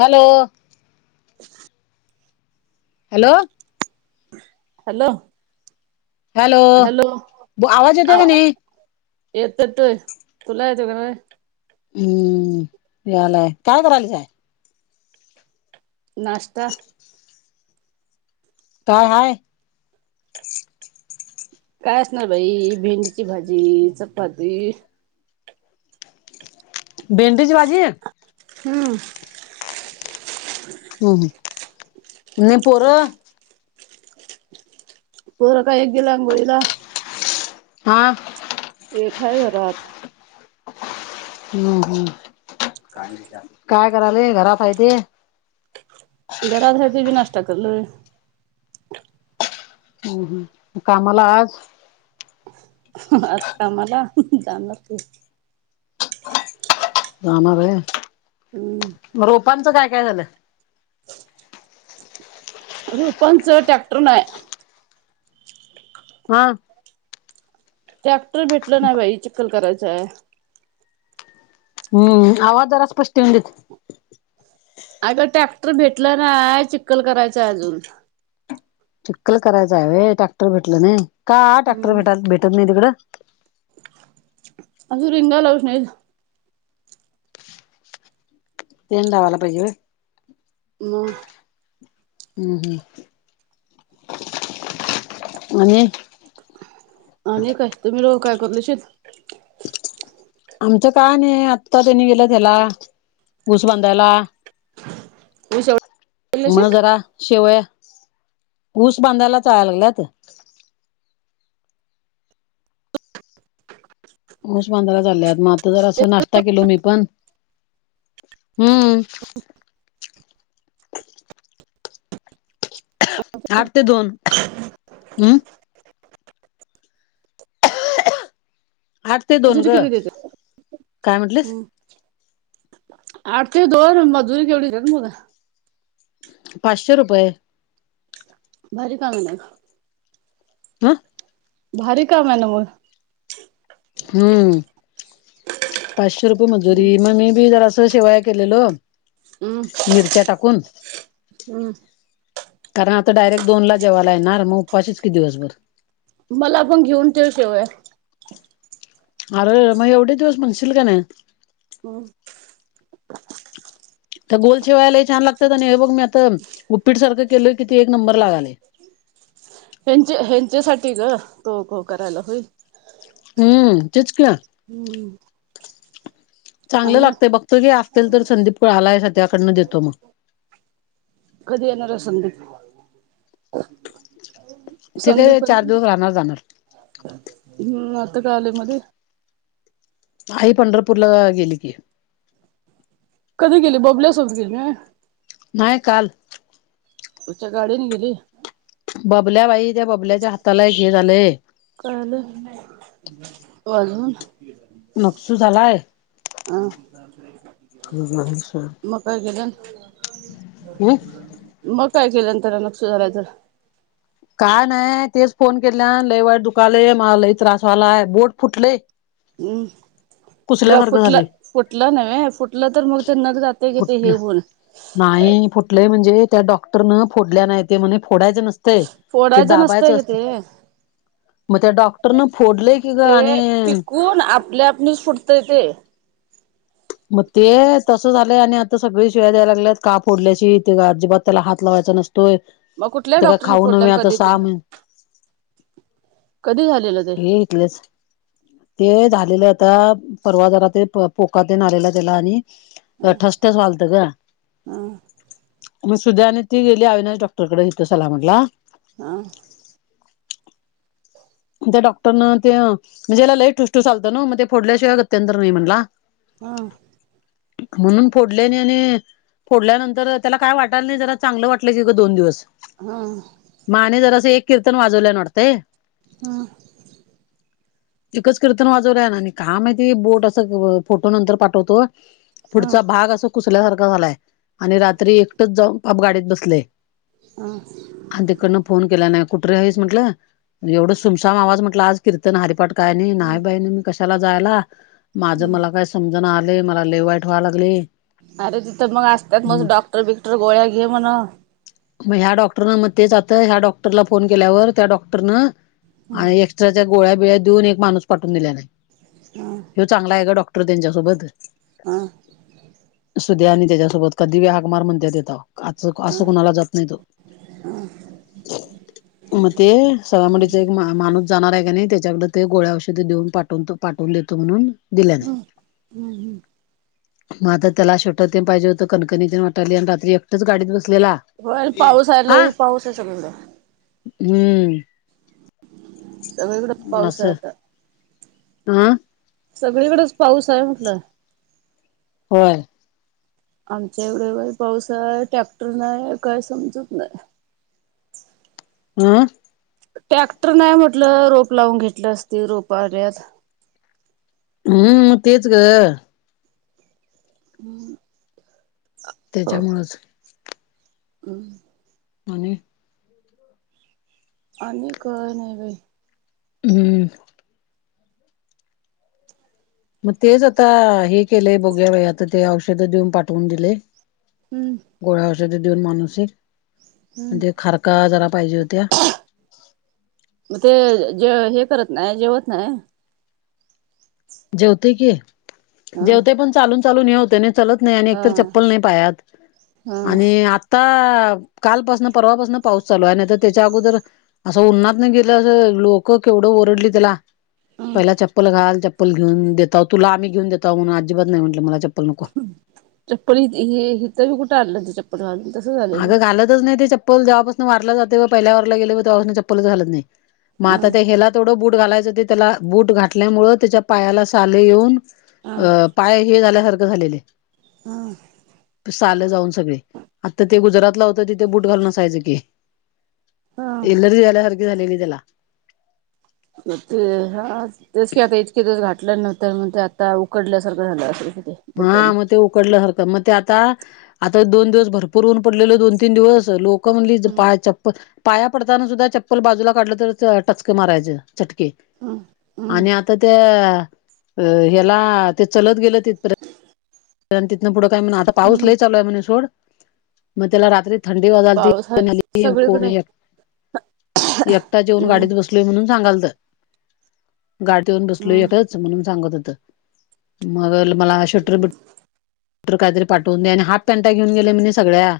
Hello. ह. Hello. Hello hello. आवाज येतोय का नाही येतेत तुला यच हम्म यालाय काय करा आलीच आहे. नाश्ता. काय हय. काय असणार भाई भेंडीची भाजी चपाती बेंडेज बाजीे हम्म. ह न पोर. पूर काय ह गला अंगळीला हा. एकय घरज हम्म हम् काय कराले घरातह ते गराधय ते भी नाश्ता करलंोय ह ह कामाला आज आ का मला जाणव. जाणार आहे हम्म मग रोपांचं काय काय झालं? रोपांच ट्रॅक्टर नाही. हा. टॅक्टर भेटलं नाही बाई चिकक्कल करायचय. हम्म आवाजार स्पष्ट येऊन देत. अगं ट्रॅक्टर भेटलं नाही चिक्कल करायचं अजून चिक्कल करायचं आहेय टॅक्टर भेटलं नाही का टॅक्टर भट भेटत नाही तिकडं. असं रिंगा लावच नाही. तेल लावायला पाहिजे होय. मग हम हम आणि आणि काय तुम्ही लोक काय करू शित? आमच काय नाही आत्ताच नेल त्याला ऊस बांधायला‌. ऊस एवढा केला म शेत जरा शेवया ऊस बांधायला चाळायला गेला ते ऊसमांजरा झाल्यात मग आता जरास नाश्ता केलो मी पण हम्म आठ ते दोन हम आठ ते दोन अजुन ग किती देत काय म्हटलेस हम आठ‌ ते दोन मजुरी केेवढी मुल [unintelligible] पाचशे रुपये भारी काम नाही. हं भारी काम आहे न मग हम्म पाचशे रुपये मजुरी मग मी बी जरास शेवाया केलेलो- हम्म मिरच्या टाकुन हम्म कारण आता डायरेक्ट दोनला जेवायला येणार मग उपाशीच की दिवसभर मला पण घेऊन ठेव शेवया अरे मग एवढे दिवस म्हणशील का नाही. हं त्या गोल शेवाया लय छान लागतात आणि हे बघ मी आता उपीट सारख केल कि ते एक नंबर लागायल. ह्यांचे ह्यांचेसाठी ग तो करायला होईल. हम्म तेच की ना हम्म चांगल आणि लागतय बघतो की असतील तर संदीप आलायस त्याकडन देतो मग कधी येणार आहे संदीप? ते काय संधीप चार घरी दिवस राहणार जाणार हम्म आताच आले मध्ये आई पंढरपुरला गेली की कधी गेली बबल्यासोबत गेली काय नाही काल तुच्या गाडीने गेली बबल्या बाई त्या बबल्याच्या हाताला एक हे झालेय काय झाल आजुन नक्सु झालाय भर गलेन [unintelligible] हम मग काय केल नंतर नक्सु झाला तर काय नाही तेच फोन केल्या लई वाईट दुखाले मला लई त्रास व्हायला बोट फुटलेय हम् ग फुटल झालय फुटल नव्हे फुटल तर मग ते नख जाते कि ते हे बघते होऊन नाही फुटलय म्हणजे त्या डॉक्टरन फोडल्या नाही ते म्हणे फोडायच नसत ते ते फोडायचं दाबायच नसतंय कि ते मग त्या डॉक्टरन फोडलय की ग आणि कोण आपल्यात न्यूज फुटतय ते. मग ते तसं झालंय आणि आता सगळी शिव्या द्यायला लागल्यात का फोडल्यास हे त्याचं अजिबात. त्याला हात लावायचा नसतोय. मग कुठल्या ते काय डॉक्टरनी खाऊ फोडल्या नव्हे आता कधी ते साम कधी झालेलं. ते हे, येस ते झालेलं आता परवा जरा ते पोकात पेन आलेला त्याला आणि. ठसठस वालत ग. ह मग सुद्या आणि ती गेली अविनाश डॉक्टरकडे इथं सलाम म्हटला. हा, त्या डॉक्टरन ते म्हणजे याला लई ठुसठूस ना मग ते फोडल्याशिवाय गत्यतर नाही म्हणला. हा, म्हणून फोडल्याने आणि. फोडल्यानंतर त्याला काय वाटायला नाही जरा चांगलं वाटलं कीं दोन दिवस. हा, मा आणि जरासं एक कीर्तन वाजवल्या वाटतेय. हा, एकच कीर्तन वाजव ना आणि का म्हणते बोट असं फोटो नंतर पाठवतो. ह पुढचा भाग असा कुसल्यासारखा झालाय आणि रात्री एकटच जाऊन आप गाडीत बसलय. हा, आणि तिकडनं फोन केला नाही कुठरे आहेस म्हटलं एवढं सुमसाम आवाज म्हटला आज. कीर्तन हरिपाठ काय नाही नाही बाई मी कशाला जायला माझं मला काय सु ''--'' समजण आले मला लय वाईट व्हा लागलय. अरे तिथं मग असतात म डॉक्टर बिकटर गोळ्या घे म्हणव. मग ह्या डॉक्टरन मग तेच ह्या डॉक्टरला फोन केल्यावर त्या डॉक्टरन आहे एक त्याच्या गोळ्या बिळ्या देऊन एक माणूस पाठवून दिला नाही ह चांगला आहे ग डॉक''--'' क्टर त्यांच्यासोबत. हा, सध्या आणि त्याच्यासोबत कधी बी हाक मार म्हणतय तिथं. आ अस कुणाला जात नाही ते मग ते. सगामुडीच एक मा माणूस जाणार आहे का नाही त्याच्याकड ते गोळ्या औषधी देऊन पाठवतो पाठवून देतो म्हणून. दिल्या नाहीत. मग आता त्याला छोटं ते पाहिजे होतं कणकणीतेण वाटाली आणि रात्री एक. तिथेच गाडीत बसलेला होय पाऊस आला हा पाऊस आहे सगळीकडे हम्म. सगळीकडं पाऊस आहे आता. हा, सगळीकडेच पाऊस आहे म्हटलं. होय. आमच्या तिकडं बाई पावसाळा टॅक्टर नाही काय समजत नाही. ''आं'' टॅक्टर नाही म्हटलं रोप लावून घेतलं असती रोप आल्यात. हम् म तेच ग. हम्म. त्याच्यामुळंच. हम्. आणि. आणि काय नाही बाई. हम्म. मग तेच आता हे केले बघूया बाई आता ते औषध देऊन पाठवून दिले. हम्म. गोड औषध देऊन मनूसिक हम्म म्हण ते खारका जरा पाहिजे होत्या. मग ते जे हे करत नाही जेवत नाही. जेवते की हा जेवते पण चालून चालून हे होते ना. त नाही हा एक चप्पल नाही पायात हा आणि आता कालपासन परवापासन पाऊस चालू आहे नाही तर त्याच्या अगोदर असं उननात नाही गेलं अस लोक केवढं ओरडली त्याला. ह पहिला चप्पल घाल चप्पल घेऊनेतता तुला आम्ही घेऊन देतो म्हणून अजिबात नाही म्हटलं मला चप्पल. नको चप्पल ह ह तर हीत बी कुट आणलं ते चप्पल घालून तसेच आणलं. अगं घालतच नाही ते चप्पल. चप्पल जेव्हापासून वारीला जाते व पहिल्या वारीला गेले व तेवपून चप्पलच घालत नाही म आता ह ते हेेला. तेवडं बूट घालायचं ते त्याला बूट घाटल्यामुळ त्याच्या पायाला साले येऊन ह अ पाय हे झाल्यासारखं झालेले ह साल जाऊन सगळे. आता ते गुजरातला होत तीथ बूट घालून असायचं की. ह एलर्जी झाल्यासारखे झाली की त्याला. मग तेव्हा. [unintelligible] तेच की आता इतके दिवस घातल्या नंतर मगज आता उकडल्यासारखं झालं असें कि. हा बुटाने मग ते उकडलं सारखं मग ते. ता आता दोन दिवस भरपूर ऊन पडलेल दोन तीन दिवस लोकं म्हणली हम्म पायात चप्पल पाया पडताना सुद्धा चप्पल बाजूला काढलं तर टचके मारायचं. चटके हम्म हम्म आणि आता त्या अ ह्याला ते चलत गेलं तिथपर्यंत तिथनं पुढं काय म्हणा आता पाऊस हम्म लई चालू आहे म्हणे सोड मग त्याला रात्री. थंडी वाजाल त पाऊस आहे सगळीकडे कोणी एकटा जेऊन हम्म गाडीत बस. ल म्हणून सांगाल तर गाडीवरन बसलोय हम्म एक म्हणून सांगत होत मग मला शटर काही तरी पाठवून द्या आणि हाफ पॅनटा घेन गेले मी सगळ्या.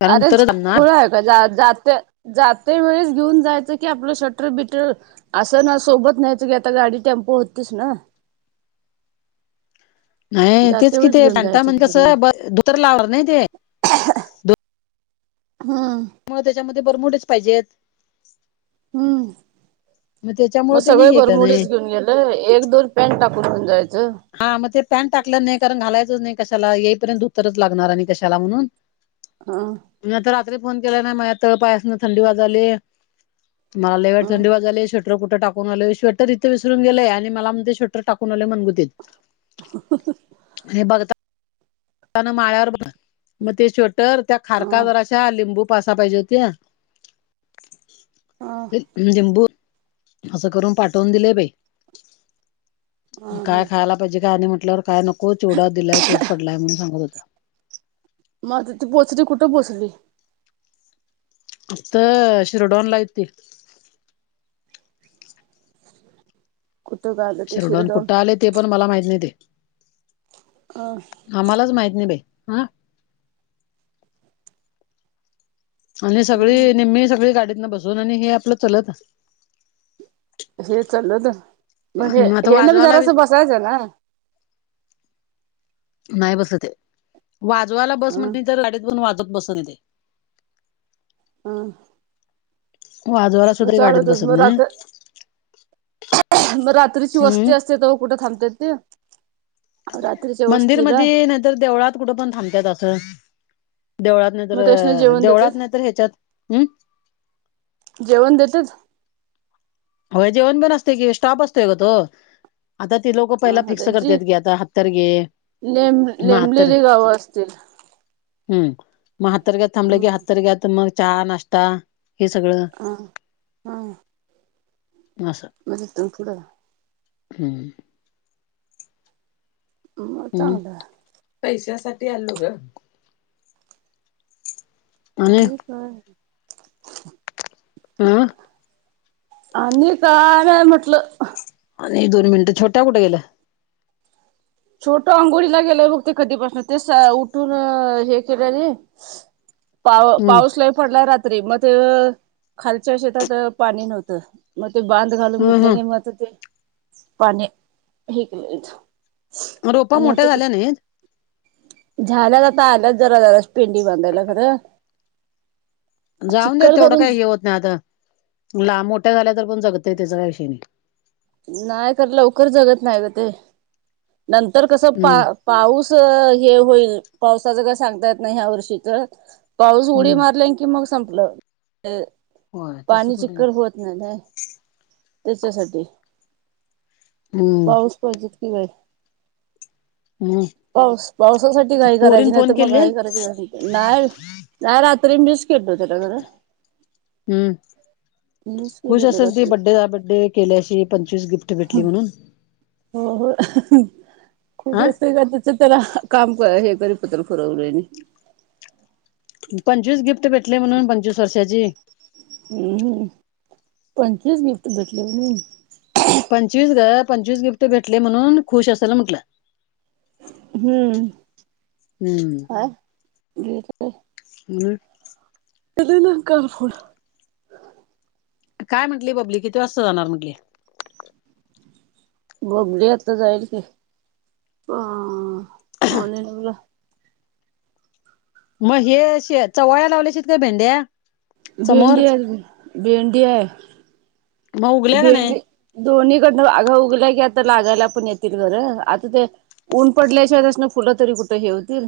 कारण अरेच तरच आणणार खोळा आहे. जाते जाते वेळेस घेऊन जायचं की आपलं शटर बिटर असं ना सोबत नाहीच की आता गाडी टेम्पो होतीच ना. नाही तेच जाते किथ वेळेस घेऊन पॅता जायचं म्हण की त्यांना कसं ब धुतर लावणार नाही ते. हम्म. मग त्याच्यामध्ये बरमुडेच पाहिजेत. हम्म मग त्याच्यामुळे त्यानी सगळे हे केलं नाही भरमडीच घेऊन गेल. एक दोन पॅन्ट टाकून घेवून जायचं. हा मग ते पॅन्ट टाकलं नाही कारण घालायच नाही कशाला येईपर्यंत धोतरच लागणार आणि कशाला म्हणून. [inaudible] हां. म आता रात्री फोन केला ना माझ तळ पायास ना थंडी वाजाले. मला लय वाईट हं थंडी वाजायला स्वेटर ट कुठं टाकूनले शवेटर इथे विरून गेलेय आणि मला म ते शवेटर टाकूनलेणगुतील [unintelligible] ह. हे बघता माळ्यावर मग ते श्वेटर त्या खारका हं वर लिंबू पासहा पाहिजे होते, हं लिंबू. असं करून पाठवून दिले बई, हं काय हं खायला पाजेय आणि म्हटल्यावर काय नको चोवडा दिलाय तोच पडलाय म्हणून सांगत होता‌. मग आता ती पोचली कुठं पोचली? इथं शिरडून लाय ती. [inaudible] कुठकाल. शिरडून कुठं आल ते पण मला माहित नाही ते. अ. आम्हालाच माहित नाही बाई, हा. आणि हं सगळी निम्मी सगळी गाडीतन बसून आणि हे आपलं चलत. हे चालत, मग हे आता हे न बी वाजवायला जरास बसायचं ना. नाही बसत ते, वाजवायला अ बस म्हणली अ तर गाडीत बसून वाजत बस ते. हां. वाजवाय मग चालतच मग रात. मग रात्रीची वस्ती हम्म असते तेव्हा कुठे थांबतात ती. मंदिरमधी नाहीतर देवळात कुठं पण थांबतात अस. देवळात नाही तर मग त्यासनी जेवण देवळात नाही देतात तर ह्याच्यात हम्. जेवण देतेच. होय जेवण बण असतय की स्टॉप असतोय ग तो. आता ते लोक पहिला ह फिक्स करतात गी आता हत्तर गे. ते नेमलेली गावं असतील. हम् मग हत्तरग्यात थांबलं ह गे हत्तरग्यात मग चहा नाष्टा हे सगळं. हां हां. मा सं. म तिथून पुढ. हम्म. मग हम्, चांगलं पैशासाठी आलो ग. आणि काय? आ. आणि काय [unintelligible] म्हटलं आणि दोन मिनटं छोट्या कुठ गेलं. छोटू आंघोळीला गेलाय बघते कधीपासून ते उठून हे केलं रे. [inaudible] पाव हम्म पाऊस लई पडलाय रात्री मग ते खालच्या शेतात पाणी नव्हतं. मग ते बांध घालून हम हम घेतल्याने मग ते, पाणी हे केलीत. रोपा मोठ्या झाल्या नाही. झाल्यात आता आल्यात जरा पेंडी बांधायला खरं. जाऊन देत चिक्कल तेवढं करून काही हे होत नाही आता, लांब मोठ्या झाल्या तर पण जगत त्याचा काही विषय नाही. नाही तर लवकर जगत नाही ग ते, नंतर कसं पा हम्म पाऊस हे होईल पावसाच काय सांगता येत नाही ह्या वर्षी तर. पाऊस उडी हम्म मारला की मग संपलं होय तसं पाणी थोडी ना चिककड होत नाही नाही त्याच्यासाठी हम्म पाऊस पाहिजे कि बाय हम् पाऊस पावसासाठी घाई करायची पोरीन नाही फोन तर मग केले घाई करायची ग. नाही नाही रात्री मिस केडत घरड हम्म रात बर््डे केल्याशी पंचवीस गिफ्ट भेटली म्हणून हो हो खुश हा अस कर. तर त्याला काम हे कर पत्र फरवलं नाही. पंचवीस गिफ्ट भेटले म्हणून पंचवीस वर्षाची हम् पणचेच गिफ्ट भेटले. पंचवीस ग पंचवीस गिफ्ट भेटले म्हणून खुश असायला म्हटलं. हम्म हम्म हा ह त ना कर फड काय म्हटली बबली किती असं जाणार म्हटली. बबडी आता जाईल की ह पाणी लावला. मग हे चवळ्या लावल्याश का भेंड्या समोर भेंडी आहे भेंडी मग आहे उगल्या का नाही भेंडी दोन्कडनं आगा उगल्या की आता लागायला पण येतील घरं आता ते ऊन पडल्याशिवायच ना फुलं तरी कुठं हे होतील.